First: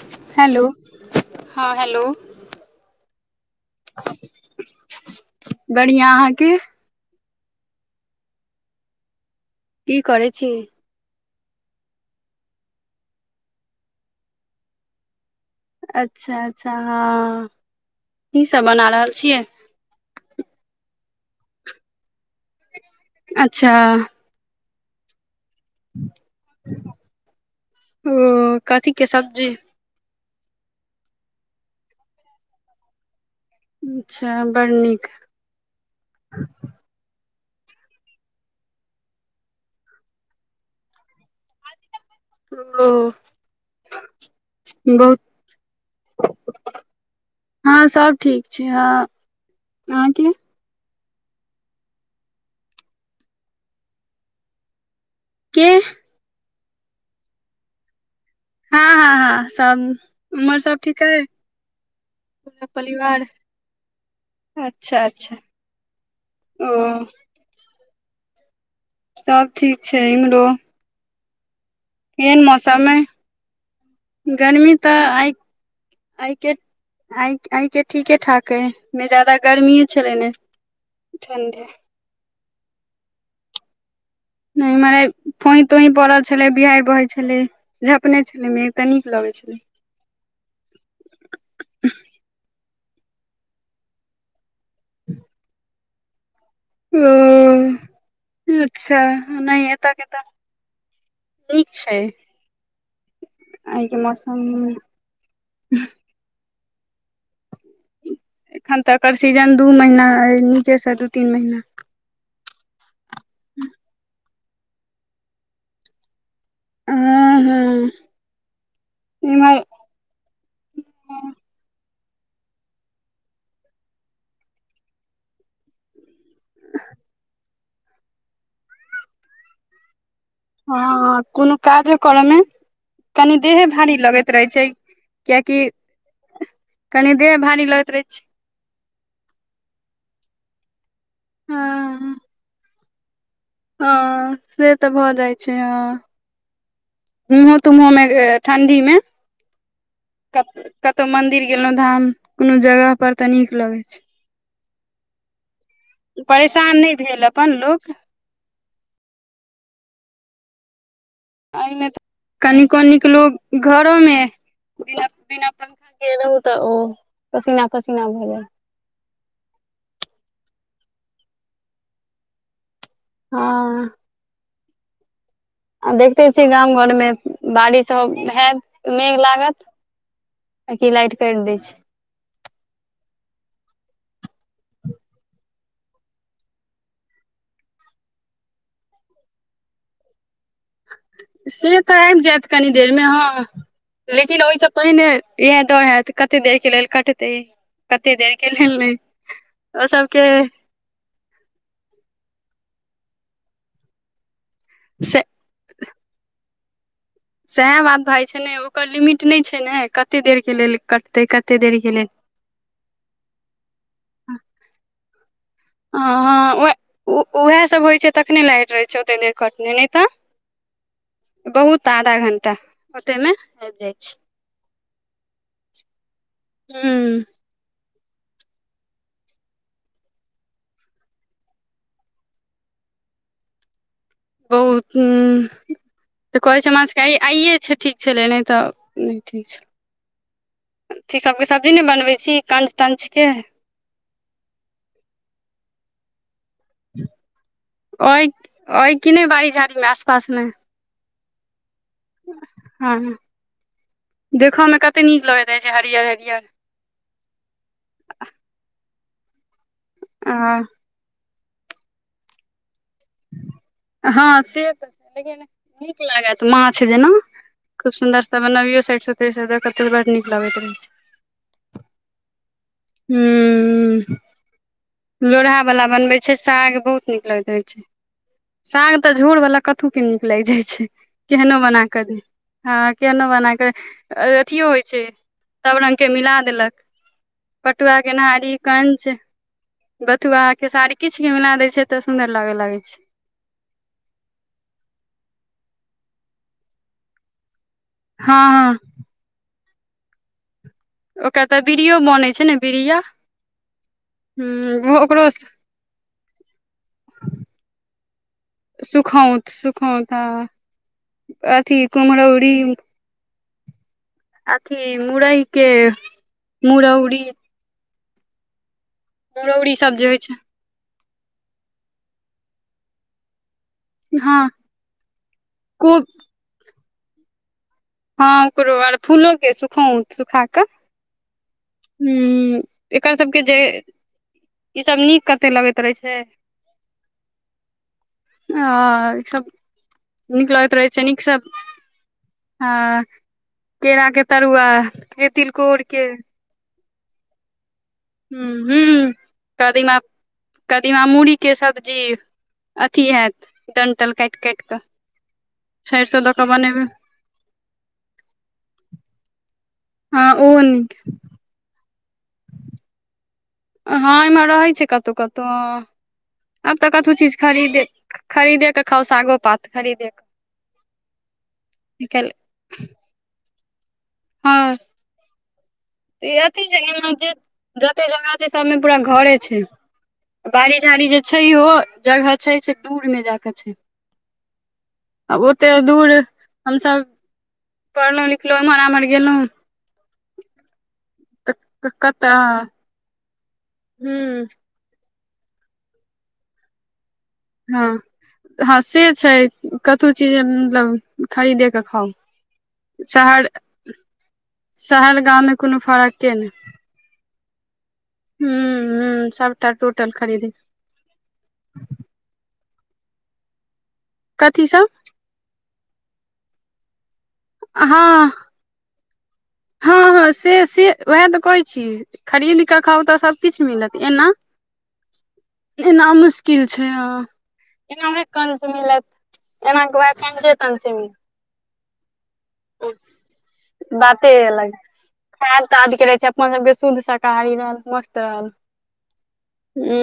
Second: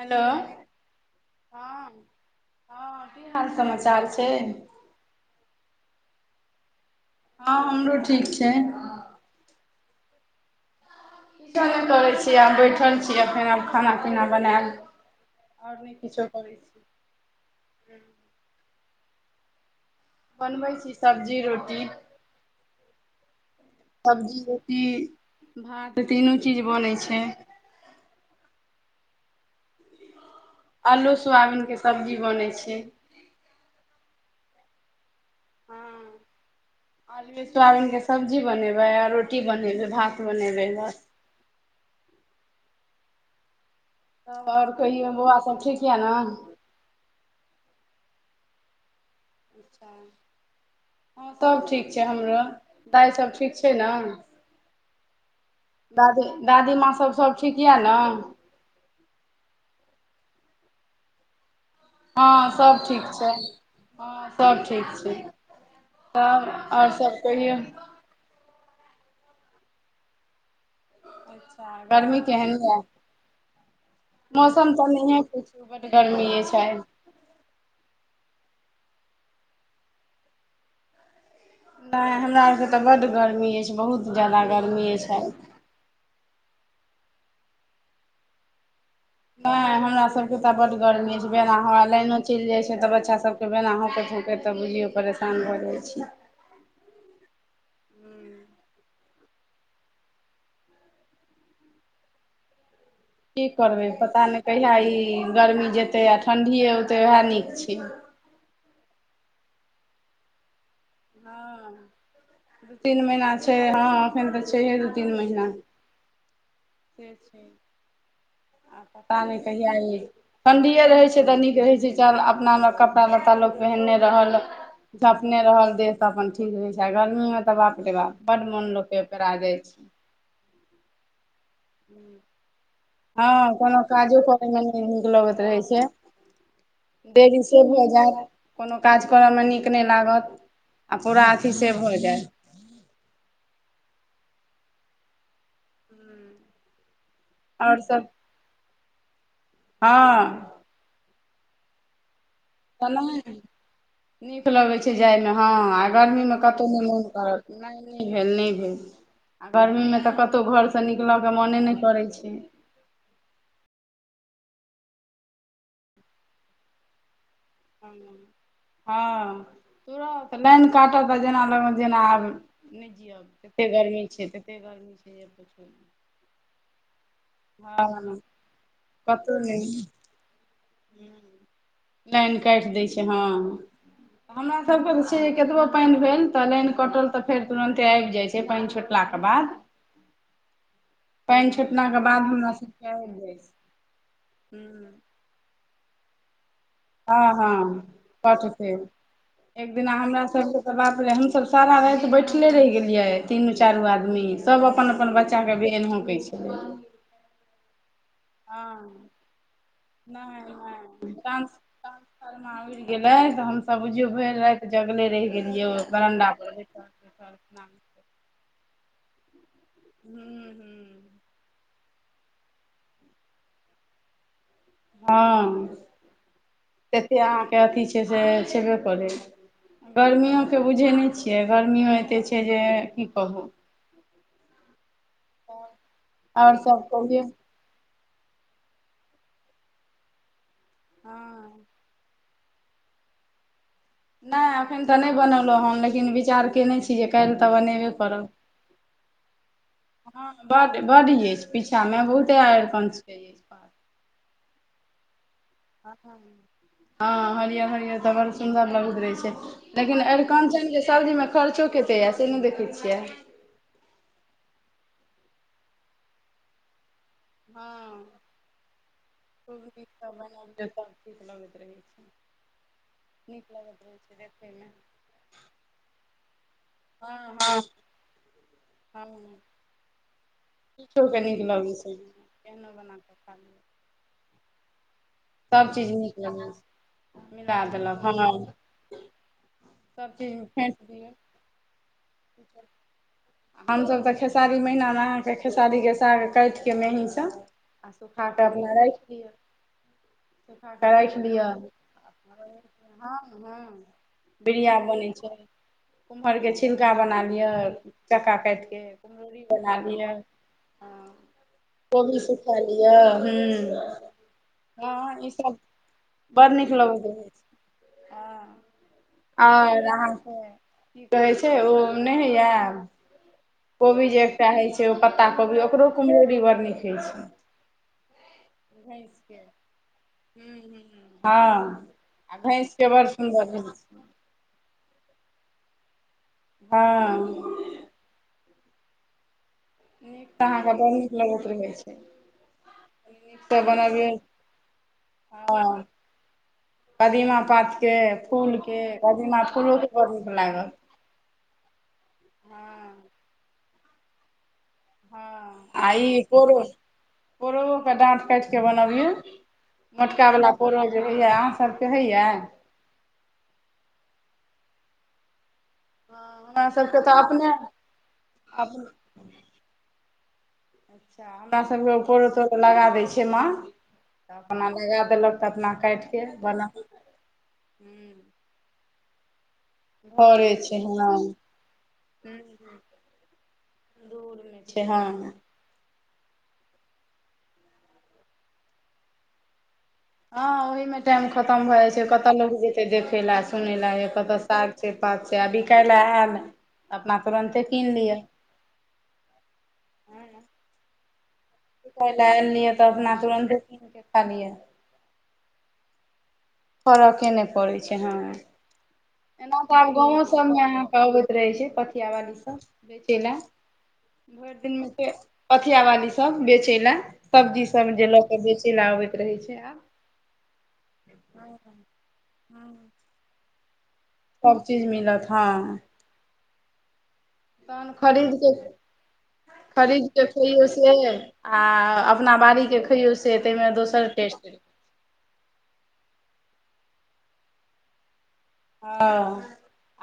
Hello हँ हँ की हाल समाचार छै बढ़ििया अहाँके हँ हमरो ठीक छै की करय छी किछो नहि करै छियै आब बैठल छीियै फेर आब खाना पीना बनायब आओर नहि किछो अच्छा करै अच्छा छी हँ की सब बना रहल छियै बनबै छी सब्जी रोटी अच्छा सब्जी रोटी भात तीनू चीज बनै छै ओ कथीके सब्जी आलू सोयाबिनके सब्जी बनै छै अच्छा बड़ नीक [unintelligible] आलूके सोाबिनके सब्जी बनेबै आ रोटी बनेबै भात बनेबै ल ओ तऽ आओर कहहि बहुत बौआ सब ठीक यऽ ने हँ सब ठीक छै हँ अच्छा अहाँके हँ तब ठीक छै हमरो दाइ सब ठीक छै नऽ के दादी दादीमाँ सब सब ठीक यऽ नऽ हँ हँ हँ सब उमर सब ठीके हइ हँ सब ठीक छै हँ सब ठीक अच्छा छै अच्छा तब आओर ओ सभ कहियौ सब ठीक छै इम्हरो अच्छा गर्मी केहन यऽ मौसम अइ मौसम गर्मी तऽ नहिए पूछू बड गर्मीे यऽ आय आ आऐ के ठीके ठाक हइ ने ज्यादा गर्मीए छलै ने ठं्डे नेय हमरा आर के त बड गर्मी अछि बहुत ज्यादा गर्मी नहिरे अछि आइ फोई तोई पड़ल छले बिहार बहे छले झपने छले मे ते नीक लग नहि हमरा सब बड गर्मी बेना हवा लाइनो चलि जाय छै त बच्चा सब बेना हकैत हौंकैत त बुझलियौ परेशान भ जाइ छी ओ अच्छा नौ एता कत नीक छै की करबै आइ के पता मौसम नहि कहिया ई गर्मी जेतै आ ठण्डीए औतै उएह नीक छै एखन तऽ एकर सीजन दू महीना अइ नीके सँ दू तीन महीना हँ दू तीन महिीना छै हँ एखन तऽ छैहे दू तीन महीना सेे हँ छै हँ आब पता नय इम्हर कहिया ठणडीए रहै छै तऽ नीक रहै छै चल अपनाना मे कपड़ा लत्ता लोग पहिनने रहल झपने रहल देह तऽ अपन ठीक रहय छै गर्मी मे तऽ बाप रे बाप बड मोन लोक पेरा जाइ छै हँ कोनो काजे कर मे कनि हँ देहे कोनो भारी काजो लगैत रहै करय मे छै नय नीक लगैत कियाकि रहै छै कनि देह देरी से भारी हो लगैत रहै जा छै [unintelligible] कोनो काज कर मे नीक नय लागत आ पूरा अथी से भ जाय ह से त भ जाय छै हा [unintelligible] आओर तुमहो मे सब ठण्डी मे क हँ कतहु मंदिर गेलहुँ धाम कोनो तऽ जगह पर त नहि नीक लगे छै नीक लगैत छै जायमे हँ आ गर्मीमे कतहु परेशान नय नहि मोन भेल अपन करत लोक नय भेल नय भेल आ गर्मीमे त कतहु घरसँ निकलय के मोने नय करा छै कनिक लोग घरो मे बिना बिना पंखा के रहहु त ओ पसीना पसीना भऽ जाए हँ तुरत लाइन काटत आ जेना लग जेना आब नय जियब तते हँ गर्मी छै तते गर्मी छै जे पुछ आ देखते छीयै गाम घरमे बारिश हँ हयत मेघ कतहु नहि लागत आ लाइट कटि दै छै लाइन काटि दै छै हँ हमरा सब के त छै कतबो पान भेल त लाइन कटल त फेर तुरंते आबि जाय छै से पानि छुटला के बाद पानि से त छुटलाके आबि बाद जायत हमरा कनी देर सबके के आबि जाइ बाद छै लेकिन ओहि सँ पहिने इहा दौड़ हयत कते देर के लेल हँ कटतै हँ कते देर कट के लेल ने ओ सबके सब बाप रे हमस सारा राति बैठले रहि गेलिये तीनू चारू आदमी सब अपन अपन से बच्चा के बैन होके छलई सएह बात भए जाइ छै ने ओकर लिमिट नय छै ने कते नहि देरके लेल नहि कटतै टांस कते देरके लेल न [unintelligible] उड़ि गेले त हमसब बुझियो भर राति जगले रहि गेलियो ह ह उहा सब होय छै तखने लाट रहे छै ओते देर कटने नय त हूँ हूँ बहुत आधा घंटा ओते मे आबि जाइ छै हँ ततेक ह अहाँके अथी छै से छेबे करै गर्मियओे के बुझै नय छियै गर्मियो एतेक छै जे की कहू बहुत हु आओर कहै छै सभ हमरा सब के कहियौ आइे छै ठीक छलै नय त नय ठीक छल अथी सभके हँ सब्जी नय बनबै छी कञच तञ्च के नय एखन त नय बनेल हुँन लेकिन विचार केने छी जे काल्हि त बनेबै हि कि नय बाड़ी झाड़ी मे आसपास मे बड़ यैछ पीछा में बहुते अरकंच रहै देखमे‌ कतऽ नीक लगै छै हरियर हरियर हँ हरियर हरियर तऽ बड़ सुन्दर लगैत रहे छै लेकिन आ अरिकञ्चनके सब्जीमे खर्चो कतेक यए से नहि देखै छियै हँ से तऽ छै लेकिन नीक लागत माछ जेना खूब हँ सुंन्दरसँ बनबीयो खूब साइडे नीकसँ बड नीक लगैत बनबियौ रहै छै तब नीक लगैत रहै छै देखैमे [inaudible] लोरहा वालला बनबे छै साग बहुत नीक हँ लगैत हँ रहय छै साग तऽ हँ झोर बालला कत के नीक लाइग जाइ छै किछोके नीक केहनो लगै बना छै कऽ दे केहनो ह बना कऽ केहनो खा बना लिअ क अ अथियो होइ छै सब सभचीज रंग के नीक मिला लगै देलक छै मिला पटुआ देलक हँ गेनहारी कंच सभचीज बथुआ के फेँट साड़ी दियौ किछु भी मिला दैय छै तऽ सुन्दर लाग लागै छै हमसभ तऽ खेसारी महिनामे अहाँके खेसारीके साग काइट कऽ मेहींसँ आ सुखा के हँ हँ अहिना राइख दियौ [unintelligible] [inaudible] ओकर तऽ बीड़ियो बनै छै ने बीड़िया हँ हँ ह ओ ओकरो कुमहरके छिलका बना लिअ चक्का काईटके कुम्हरौरी सुखौंत बना लिअ सुखौंत हँ अथी कोभी कुम्हरौरी सुखा लिअ हुॅं अथी मुड़ै के मुरौड़ी ह मुरौरी आओर सब जे होइ छै अहाँके की कहै छै ओ नै हौयऽ कोबी जे हँ एकटा होय छै ओ पत्ता कोबी ओकरो खूब कुम्हरौरी बड़ नीक होय छै हँ ओकरो आर भैंसके फूलोके सुखौत सुखा कऽ हँ हँ आ हूँ भैंसके बड़ एकर सबके सुन्दर जे भैंस ई सब नीक कते लगैत रहै छै हँ ह ईसभ तऽ नीक अहाँके लगैत बड़ रहै छै नीक नीकसँ लगैत रहै छै हँ नीकसँ बनबियौ केराक के तरुआ के तिलकोर हँ के कदीमा पातके हूँ फूलके कदीमा फूलोके बड़ नीक लागल दीमाामुढ़ीे सब्जी अथी हेएत डन्टल कैट कैट कऽ हँ आ सरिसो ई दऽ कऽ पोरो बनेबै पोरोहु के डाँट कैट क बनबियौ मोटका हँ वाला ओहो नीक पोरो जे होइए अहाँसभके होइए हँ एमे रहै छै कतौ कतौ हमरा आब तऽ सभके कतहु चीज अपने खरीदे अपने खरीदेके खाउ सागो पात खरीदेके अच्छा हमरा सभके पोरो तोरो लगा दै छै माँ तऽ अपना हँ लगा देलक तऽ अपना काइट के अथी छै बनाउ जे जते जगह छै सबमे पूरा घरे छै घरे बाड़ी छै झाड़ी हँ जे हूँ छै ओ जगह छै हूँ से दूर मे जााक छै [inaudible] छै हँ आब ओते दूर हमसभ पढ़लहुं लिखलहु एम्हर आम्हर गेलौ हँ ओहि मे टाइम खतम भए जाइ तऽ छै कतय कतऽ लोग जेते देखे ला सुनय ला या कतय ह साग पात छै आ बीकाइल ल एल अपना तुरन्ते हँ कीन लिय हँ से छै कतहु चीज मतलब खरीदेके लए एलियै तऽ अपना तुरन्ते कीन क खा लियै शहर गाममे कोनो फरके नै फरके नै पड़ै छै हँ ह एना सबटा तऽ आब टोटल गाँवो खरीदे सबमे अबैत रहै छै पथिया वाली सब बेचै ला भरि कथी दिन सब मे से पथिया वाली सब बेचै ला सब्जी सब जे ल हँ के बेचै ला आबैत रहै छै आ हँ हँ से से उएह तऽ कहैत छी खरीद हँ क खाउ तऽ सबकिछ मिलत एना सब चीज मिलत हँ एना मुश्किल छै हं तहन खरीदके एना के वएह खरीदके कंचे खइयौ तंचे से मिलत आ अपना बाड़ी के खइयो से ताहिमे दोसर बाते टेस्ट यै अलग [unintelligible] छै अपन बे शुद्ध शाकाहारी रहल मस्त रहल हँ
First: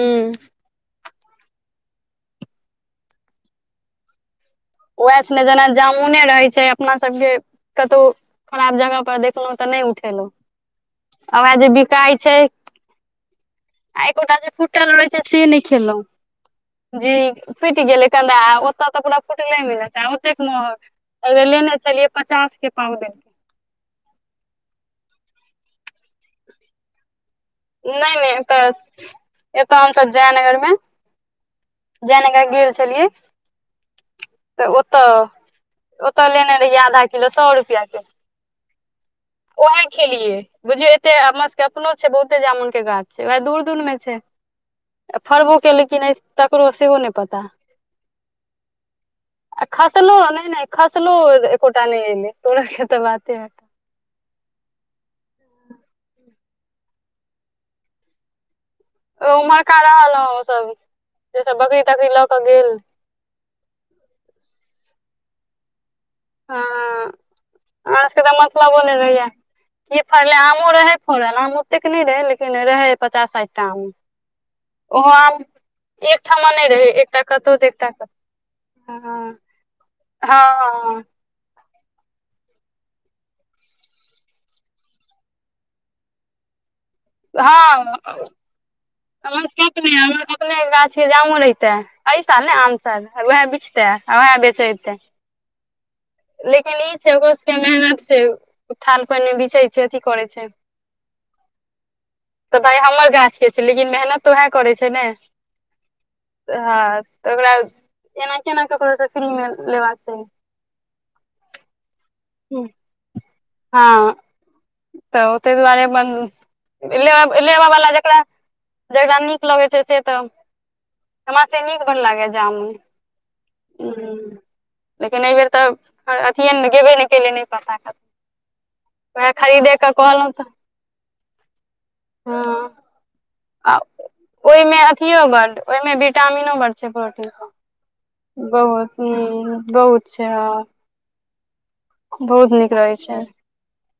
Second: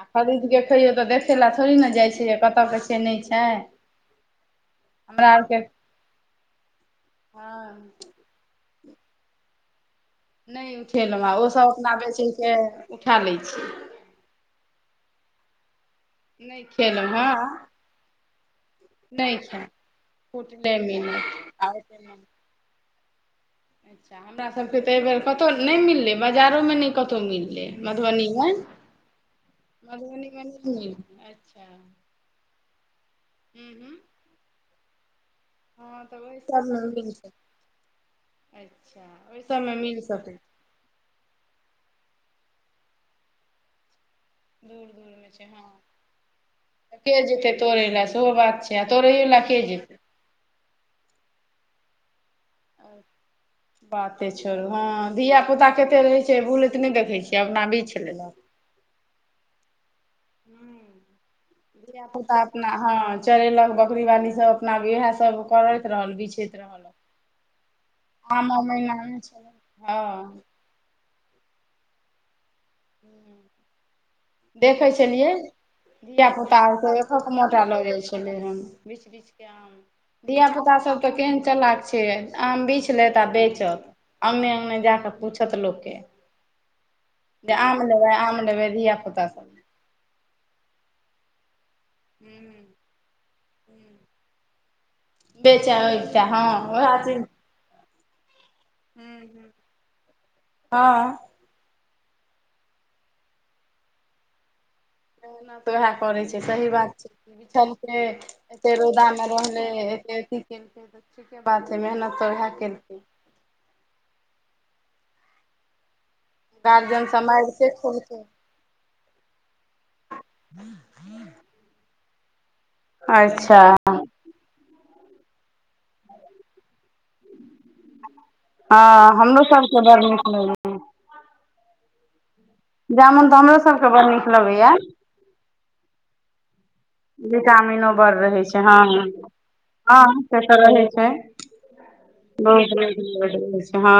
आ खरिद के खैयौ तऽ देखै लए थोड़ी न जाइ छै कत के छै नै छै उएह हमरा छै ने आरके जेना जामुने रहै छै अपना सबके हँ कतु खराब जगह पर देखलौं तऽ नै उठेलौं नै उठेलौं ओसब अपना बेचैके उठा लै छै आ एकोटा जे फुटल रहै छै से नै खेलौं नहि खेलहुँ जी हेँ फुटि गेलै कंदा आ ओतऽ तऽ पूरा नहि फुटलै खायब मिलत ओतेक फुटले महग मिलत आ लेने छलियै पचास के पाव दे अच्छा हमरा सबके तऽ एहि बेेर कतहु नै मिललै बाजारोमे नै कतहु मिललै नै नै मधुबनीमे एतऽ एत हमसब जय मधुबनीमे नगर नहि मे मिललै अच्छा जयनगर गेल छलियै हूँ हूँ तऽ ओ तऽ हँ तऽ ओतऽ ओहि लेने रहियै सबमे आधा मिल किलो सकै सए रुपआ के अच्छा ओहि सबमे उहे मिल सकै खेलियै बुझियौ एते हमर सबके अपनो छै बहुते जामुनक के गाछ छै वएह दूर दूर मे छै दूर दूरमे छै फड़बो हँ केलै किनै से ककरो सेहो तऽ नै के पता जेतै तोड़ै लए सेहो बात छै आ तोड़ैयो लए के आ जेतै खसलो नै नै खसलो एकोटा नै एलै तोर के तऽ बाते हटा बाते छोड़ू हँ धियापुता कते रहै छै बूलैत नै देखै छियै अपना बिछि लेलक उम्हरका रहलौ ओसब जे सब बकरी धिया तकरी लऽ पुता क अपना गेल हँ चरेलक बकरीवाली सब अपना इएह सब करैत रहल बिछ बिछैत हँ रहल हमरा सबके अपन तऽ आमअ महिना नै छाय हँ ओ रहै फोरल आम ओतेक नै रहै लेकिन रहै पचास साठि टा आम देखै ओहो छलियै आम धिय एकठाम पुता नहि रहै एकहक एकटा क कतौ मोटा तऽ ल एकटा जाइ कतौ छलै हन बीच हँ बीचके आम धिय पुता सब हँ तऽ केहन चलाक छै आम बिछ लेत आ बेचत अंगने अंगने जा कऽ पूछत लोकके जे आम लेबै आम लेबै धिय पुता सब कने हमर अपने गाछ जामो रतै [unintelligible] ऐसाल नै आम साल वएह बेचता वएह बेच ऐबता बेच ऐबता हँ ओह चीज कते मेहनत से थाल पान मे बिछै छै अथी करै छै हँ तऽ भाय हमर गाछके छै लेकिन मेहनत तऽ उएह करैत छै ने मेहनत तऽ वएह करै छै सही बात हँ छै तऽ ओकरा बिछलकै एना केना एते ककरोसँ रौदामे फ्रीमे रहलै ए लेबाक चाही केलकै तऽ ठीके बात छै मेहनत तऽ वएह केल हँ तऽ ओ तहि दुआरे बन्द गार्जियन सब मारि लेबा से बला जकरा खेलकै जेकरा नीक लगै छै से तऽ हमरा त नीक बर लागेयै जामुन अच्छा ह लेकिन एहि बेेर तऽ अथिए ने गेबै ने केले नहि पसा ख हँ हमरो सबके खरीदेके बड़ नीक कहलहुँ तऽ लगैया हँ जामुन तऽ हमरो सबके बड़ नीक लगैया अियो बातओहिमे विटामिनो बड छै प्रोटीनक पाईनो बड़ रहै छै हँ बहुत हँ छै से तऽ रहै छै बहुत नीक रहै छै बत हँ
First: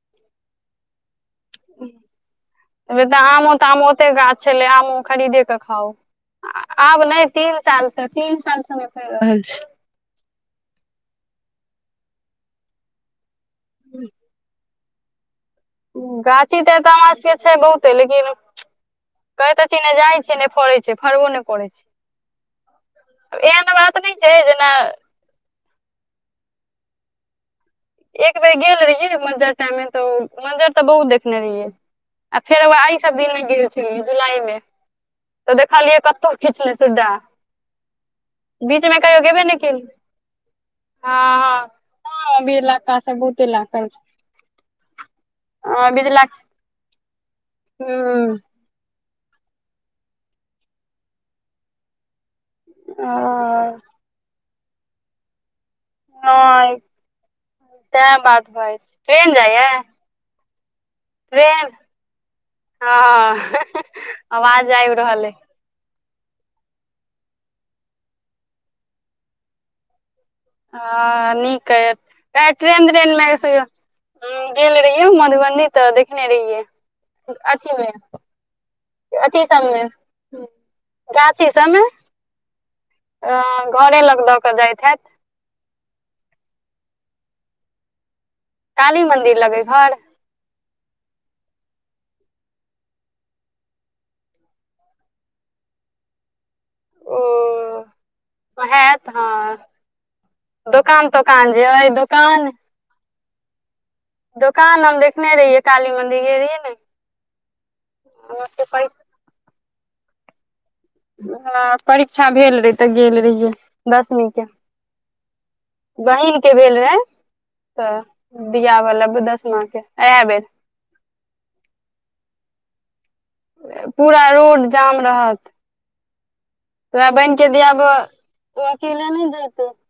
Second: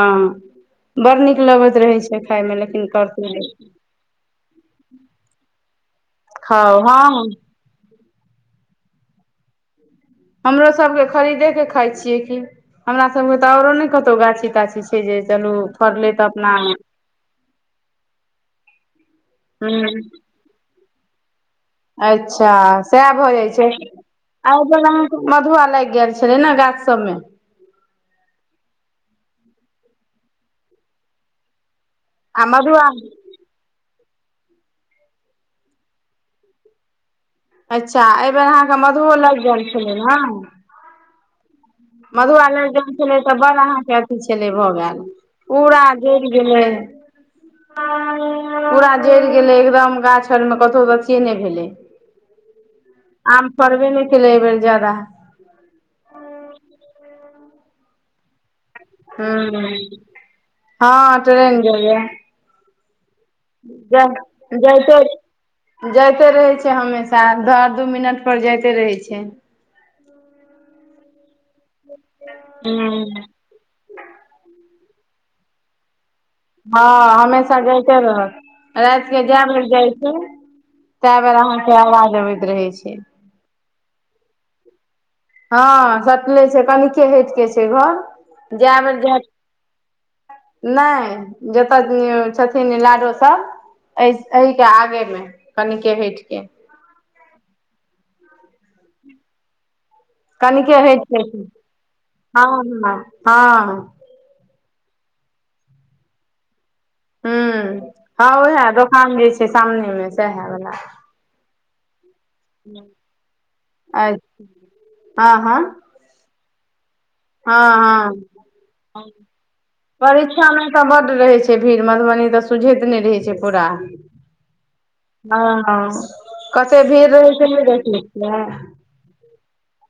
बड़ नीक लगैत रहै छै खाायमे लेकिन तऽ करती आमो ताम ओते गाछ छलै आमो हँ हँ [unintelligible] तेरहसालस तीन साल से तीन साल से हममे फड़ रहल छी हमरो सब के खरीदे के खााय छीिये की हमरा सब के ते औरो ने कतहु गाछी ताछीछै से जे तलू [unintelligible] [unintelligible] गाछी ते ए तऽ हमरा सबके छै बहुते लेकिन कहैतेनय छी ने जाय छी फड़े छै फारबो नहि प छै अच्छा सएह भऽ जाइ एहन छै बात नहि छै जेना आ मधुआ लागि गेल छलै ने गाछ सब मे एक बेर गेल रहिये मंजर टाइम मे। मंजर मं्जर तऽ बहुत देखने रहिये आ फेर आइ सब दिन ग जुलाई मे तऽ देखलियै कतहु खीचले सुडाह अच्छा एहि बेेर अहाँकेँ मधुब लागि ने गेल केलियै छलै ने हँ ह [unintelligible] मधुआ लाग जाइ छलै तऽ बड़ अहाँ के छै अथी छले भऽ गेल पूरा हँ बीज ज लक्का गेल आ हूँ [inaudible] पूरा जरि गेलै एकदम गाछ आर मे कतहुऽ अथियए नहि भेलै ओ आम फड़बे नहि कलै अबैर जादाा हँ ते बात भए छै ह हँ ट्रेन जइया ह [unintelligible] जय जय छैठ [unintelligible] जाइते रहै छै हमेशा घरदु मिनट पर जाइते रहै छै ह [inaudible] हँ नीक ह ट्रेन तट्रेन ल हूँ [unintelligible] ह गेललि रैहियहि मधबनीी तऽ देखने रहिियै हँ हमेशा जाइते रहलियै रात के जाय अथी बेर सबमे जाइ छै तए बेर अहाँके आवाज अबैत रहै छै अ घरे लग दऽ क जाइत हैत हँ कनिके हट क छै घर जाय बेर काली जायत मंदिर लग अइ घर नहि जतय छथिन लाडोसभ एहि एहि के आगे मे कनिके हट के हयत हँ दोकान तोकान जेइ दोकान ह [unintelligible] हँ दोकान लगं देखने रहियै काली मंदिर गेल रहियै ने [unintelligible] हँ हमर उएह सबके दोकान जे छै सामने मे सेहा बला हाऽ परीक्षा भेल रहे तऽ गेल रहियै दसमीं के आँ हँ बहिन के भेल रहै हँ [unintelligible] तऽ दियाबऽ हँ लेबै दसमा के इएह बेर परीक्षामे तऽ बड्ड रहै छै भीड़ मधुबनी तऽ सुझैत नय रहै छै पूरा पूरा रोड जाम रहत हँ [unintelligible] कते तऽ भीड़ वएह रहै बहिन छै के नय दियाब देखने छियै ओ अकेले नहि जैतै तऽ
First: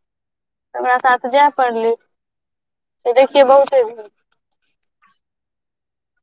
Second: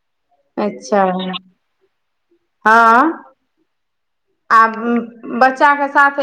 ओकरा अच्छा हँ [unintelligible] आब बच्चा के साथ